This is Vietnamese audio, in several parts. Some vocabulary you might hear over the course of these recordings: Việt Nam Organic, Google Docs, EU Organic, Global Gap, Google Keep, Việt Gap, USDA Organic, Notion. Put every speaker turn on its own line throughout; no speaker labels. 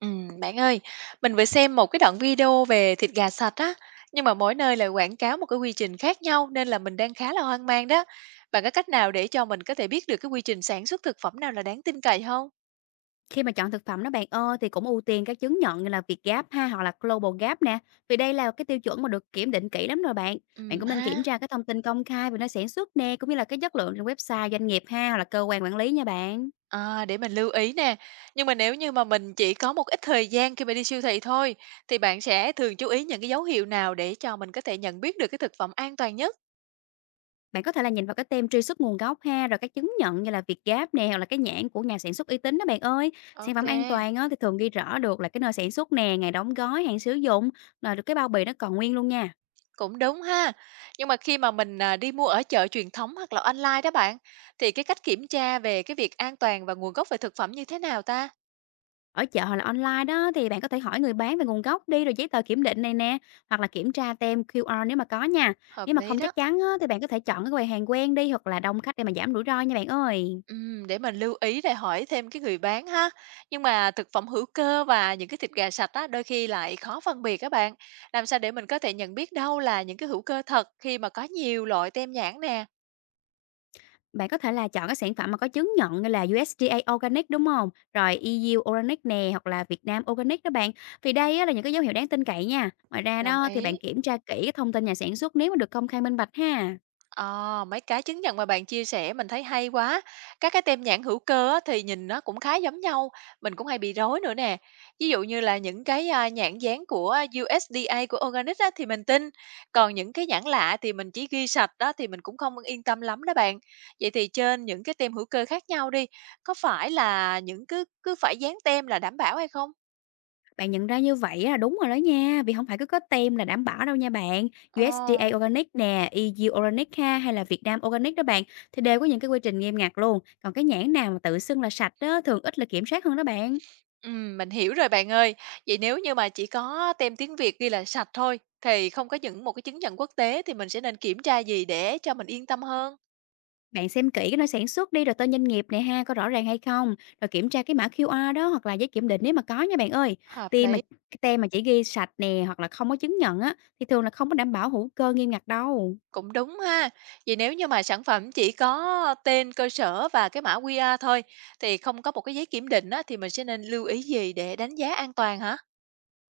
Bạn ơi, mình vừa xem một cái đoạn video về thịt gà sạch á, nhưng mà mỗi nơi lại quảng cáo một cái quy trình khác nhau nên là mình đang khá là hoang mang đó. Bạn có cách nào để cho mình có thể biết được cái quy trình sản xuất thực phẩm nào là đáng tin cậy không?
Khi mà chọn thực phẩm đó bạn ơi, thì cũng ưu tiên các chứng nhận như là Việt Gap ha, hoặc là Global Gap nè, vì đây là cái tiêu chuẩn mà được kiểm định kỹ lắm rồi bạn. Bạn cũng nên kiểm
Ha.
tra cái thông tin công khai về nơi sản xuất nè, cũng như là cái chất lượng trên website doanh nghiệp ha, hoặc là cơ quan quản lý nha bạn.
À, để mình lưu ý nè. Nhưng mà nếu như mà mình chỉ có một ít thời gian khi mà đi siêu thị thôi, thì bạn sẽ thường chú ý những cái dấu hiệu nào để cho mình có thể nhận biết được cái thực phẩm an toàn nhất?
Bạn có thể là nhìn vào cái tem truy xuất nguồn gốc ha, rồi các chứng nhận như là Việt Gap nè, hoặc là cái nhãn của nhà sản xuất uy tín đó bạn ơi. Sản
Ok.
phẩm an toàn á, thì thường ghi rõ được là cái nơi sản xuất nè, ngày đóng gói, hạn sử dụng, rồi được cái bao bì nó còn nguyên luôn nha.
Cũng đúng ha. Nhưng mà khi mà mình, đi mua ở chợ truyền thống hoặc là online đó bạn, thì cái cách kiểm tra về cái việc an toàn và nguồn gốc về thực phẩm như thế nào ta?
Ở chợ hoặc là online đó thì bạn có thể hỏi người bán về nguồn gốc đi, rồi giấy tờ kiểm định này nè, hoặc là kiểm tra tem QR nếu mà có nha.
Hợp
Nếu mà
lý
không
đó.
chắc chắn á, thì bạn có thể chọn cái quầy hàng quen đi hoặc là đông khách để mà giảm rủi ro nha bạn ơi.
Để mình lưu ý rồi hỏi thêm cái người bán ha. Nhưng mà thực phẩm hữu cơ và những cái thịt gà sạch á, đôi khi lại khó phân biệt các bạn. Làm sao để mình có thể nhận biết đâu là những cái hữu cơ thật khi mà có nhiều loại tem nhãn nè?
Bạn có thể là chọn các sản phẩm mà có chứng nhận như là USDA Organic, đúng không? Rồi EU Organic nè, hoặc là Việt Nam Organic đó bạn. Vì đây á, là những cái dấu hiệu đáng tin cậy nha. Ngoài ra
Đồng
đó thì bạn
ý.
kiểm tra kỹ cái thông tin nhà sản xuất nếu mà được công khai minh bạch ha.
Ờ, mấy cái chứng nhận mà bạn chia sẻ mình thấy hay quá. Các cái tem nhãn hữu cơ á, thì nhìn nó cũng khá giống nhau, mình cũng hay bị rối nữa nè. Ví dụ như là những cái nhãn dán của USDA của Organic á, thì mình tin, còn những cái nhãn lạ thì mình chỉ ghi sạch đó thì mình cũng không yên tâm lắm đó bạn. Vậy thì trên những cái tem hữu cơ khác nhau đi, có phải là những cứ cứ phải dán tem là đảm bảo hay không?
Bạn nhận ra như vậy là đúng rồi đó nha, vì không phải cứ có tem là đảm bảo đâu nha bạn.
Ờ.
USDA Organic nè, EU Organic ha, hay là Việt Nam Organic đó bạn, thì đều có những cái quy trình nghiêm ngặt luôn. Còn cái nhãn nào mà tự xưng là sạch đó thường ít là kiểm soát hơn đó bạn.
Mình hiểu rồi bạn ơi. Vậy nếu như mà chỉ có tem tiếng Việt ghi là sạch thôi, thì không có những một cái chứng nhận quốc tế thì mình sẽ nên kiểm tra gì để cho mình yên tâm hơn?
Bạn xem kỹ cái nơi sản xuất đi, rồi tên doanh nghiệp này ha, có rõ ràng hay không, rồi kiểm tra cái mã QR đó hoặc là giấy kiểm định nếu mà có nha bạn ơi.
Hợp
Tem mà
lý,
cái tem mà chỉ ghi sạch nè hoặc là không có chứng nhận á, thì thường là không có đảm bảo hữu cơ nghiêm ngặt đâu.
cũng đúng ha. Vậy nếu như mà sản phẩm chỉ có tên cơ sở và cái mã QR thôi, thì không có một cái giấy kiểm định á, thì mình sẽ nên lưu ý gì để đánh giá an toàn hả?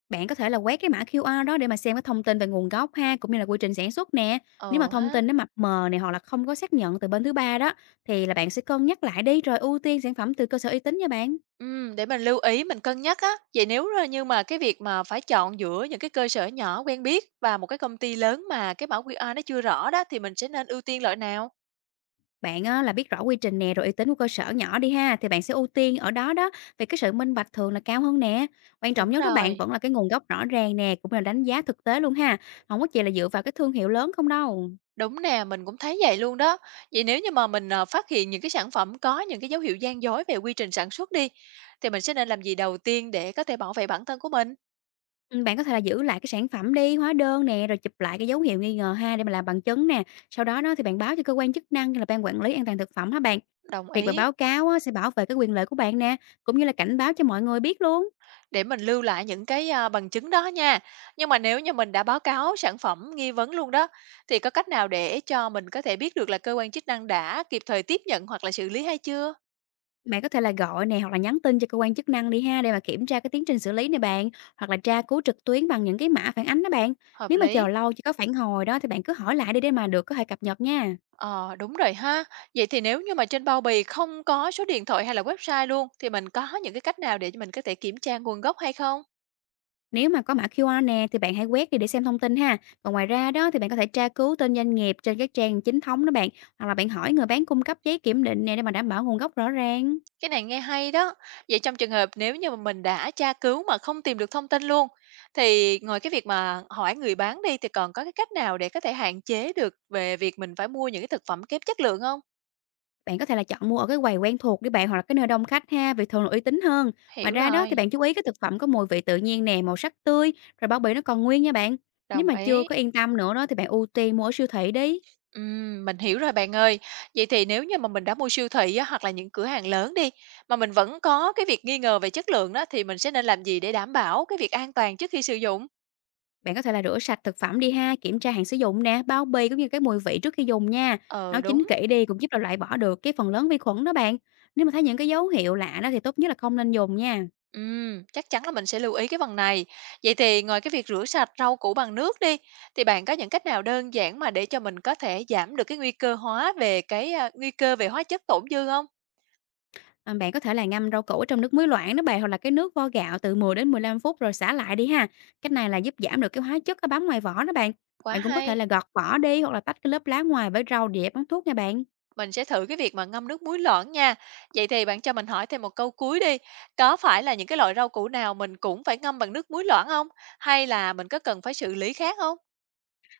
Bạn có thể là quét cái mã QR đó để mà xem cái thông tin về nguồn gốc ha, cũng như là quy trình sản xuất nè. Nếu mà
Ờ
thông
ha.
tin nó mập mờ này hoặc là không có xác nhận từ bên thứ ba đó, thì là bạn sẽ cân nhắc lại đi rồi ưu tiên sản phẩm từ cơ sở uy tín nha bạn.
Để mình lưu ý, mình cân nhắc á. Vậy nếu r như mà cái việc mà phải chọn giữa những cái cơ sở nhỏ quen biết và một cái công ty lớn mà cái mã QR nó chưa rõ đó, thì mình sẽ nên ưu tiên loại nào?
Bạn là biết rõ quy trình nè rồi uy tín của cơ sở nhỏ đi ha, thì bạn sẽ ưu tiên ở đó đó, vì cái sự minh bạch thường là cao hơn nè. Quan trọng
Đúng
nhất đó bạn
rồi,
vẫn là cái nguồn gốc rõ ràng nè, cũng là đánh giá thực tế luôn ha. Không có chỉ là dựa vào cái thương hiệu lớn không đâu.
đúng nè, mình cũng thấy vậy luôn đó. Vậy nếu như mà mình, phát hiện những cái sản phẩm có những cái dấu hiệu gian dối về quy trình sản xuất đi, thì mình sẽ nên làm gì đầu tiên để có thể bảo vệ bản thân của mình?
Bạn có thể là giữ lại cái sản phẩm đi, hóa đơn nè, rồi chụp lại cái dấu hiệu nghi ngờ ha để mà làm bằng chứng nè. Sau đó đó thì bạn báo cho cơ quan chức năng hay là ban quản lý an toàn thực phẩm hả bạn.
Đồng
Việc mà
ý.
báo cáo á, sẽ bảo vệ cái quyền lợi của bạn nè, cũng như là cảnh báo cho mọi người biết luôn.
Để mình lưu lại những cái, bằng chứng đó nha. Nhưng mà nếu như mình đã báo cáo sản phẩm nghi vấn luôn đó, thì có cách nào để cho mình có thể biết được là cơ quan chức năng đã kịp thời tiếp nhận hoặc là xử lý hay chưa?
Bạn có thể là gọi nè hoặc là nhắn tin cho cơ quan chức năng đi ha để mà kiểm tra cái tiến trình xử lý này bạn, hoặc là tra cứu trực tuyến bằng những cái mã phản ánh đó bạn.
Hợp
Nếu mà
lý.
chờ lâu chưa có phản hồi đó thì bạn cứ hỏi lại đi để mà được có thể cập nhật nha.
Ờ, đúng rồi ha. Vậy thì nếu như mà trên bao bì không có số điện thoại hay là website luôn, thì mình có những cái cách nào để cho mình có thể kiểm tra nguồn gốc hay không?
Nếu mà có mã QR nè thì bạn hãy quét đi để xem thông tin ha. Còn ngoài ra đó thì bạn có thể tra cứu tên doanh nghiệp trên các trang chính thống đó bạn, hoặc là bạn hỏi người bán cung cấp giấy kiểm định nè để mà đảm bảo nguồn gốc rõ ràng.
Cái này nghe hay đó. Vậy trong trường hợp nếu như mà mình đã tra cứu mà không tìm được thông tin luôn, thì ngoài cái việc mà hỏi người bán đi thì còn có cái cách nào để có thể hạn chế được về việc mình phải mua những cái thực phẩm kém chất lượng không.
Bạn có thể là chọn mua ở cái quầy quen thuộc đi bạn hoặc là cái nơi đông khách ha, vì thường là uy tín hơn. Ngoài
Hiểu
ra đó thì
rồi,
bạn chú ý cái thực phẩm có mùi vị tự nhiên nè, màu sắc tươi, rồi bao bì nó còn nguyên nha bạn. Nếu
đồng
mà chưa
ý.
có yên tâm nữa đó thì bạn ưu tiên mua ở siêu thị đi.
Mình hiểu rồi bạn ơi. Vậy thì nếu như mà mình đã mua siêu thị á, hoặc là những cửa hàng lớn đi, mà mình vẫn có cái việc nghi ngờ về chất lượng đó thì mình sẽ nên làm gì để đảm bảo cái việc an toàn trước khi sử dụng?
Bạn có thể là rửa sạch thực phẩm đi ha, kiểm tra hạn sử dụng nè, bao bì cũng như cái mùi vị trước khi dùng nha.
Ừ,
Nấu chín
đúng.
kỹ đi cũng giúp là loại bỏ được cái phần lớn vi khuẩn đó bạn. Nếu mà thấy những cái dấu hiệu lạ đó thì tốt nhất là không nên dùng nha.
Chắc chắn là mình sẽ lưu ý cái phần này. Vậy thì ngoài cái việc rửa sạch rau củ bằng nước đi, thì bạn có những cách nào đơn giản mà để cho mình có thể giảm được cái nguy cơ hóa về cái nguy cơ về hóa chất tổn dư không?
À, bạn có thể là ngâm rau củ ở trong nước muối loãng đó bạn hoặc là cái nước vo gạo từ 10 đến 15 phút rồi xả lại đi ha. Cách này là giúp giảm được cái hóa chất nó bám ngoài vỏ đó bạn.
Quá
Bạn cũng có thể
hay.
là gọt vỏ đi hoặc là tách cái lớp lá ngoài với rau để ép món thuốc nha bạn.
Mình sẽ thử cái việc mà ngâm nước muối loãng nha. Vậy thì bạn cho mình hỏi thêm một câu cuối đi. Có phải là những cái loại rau củ nào mình cũng phải ngâm bằng nước muối loãng không? Hay là mình có cần phải xử lý khác không?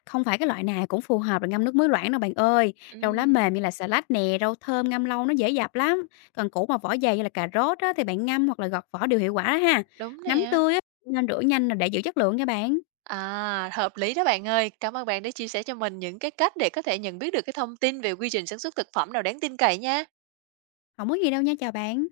Không phải cái loại nào cũng phù hợp để ngâm nước muối loãng đâu bạn ơi. Rau lá mềm
Ừm,
như là xà lách nè, rau thơm ngâm lâu nó dễ dập lắm. Còn củ mà vỏ dày như là cà rốt á, thì bạn ngâm hoặc là gọt vỏ đều hiệu quả đó ha.
đúng
Nấm
nè.
tươi á, nên rửa nhanh là để giữ chất lượng nha bạn.
À, hợp lý đó bạn ơi. Cảm ơn bạn đã chia sẻ cho mình những cái cách để có thể nhận biết được cái thông tin về quy trình sản xuất thực phẩm nào đáng tin cậy nha.
Không có gì đâu nha, chào bạn.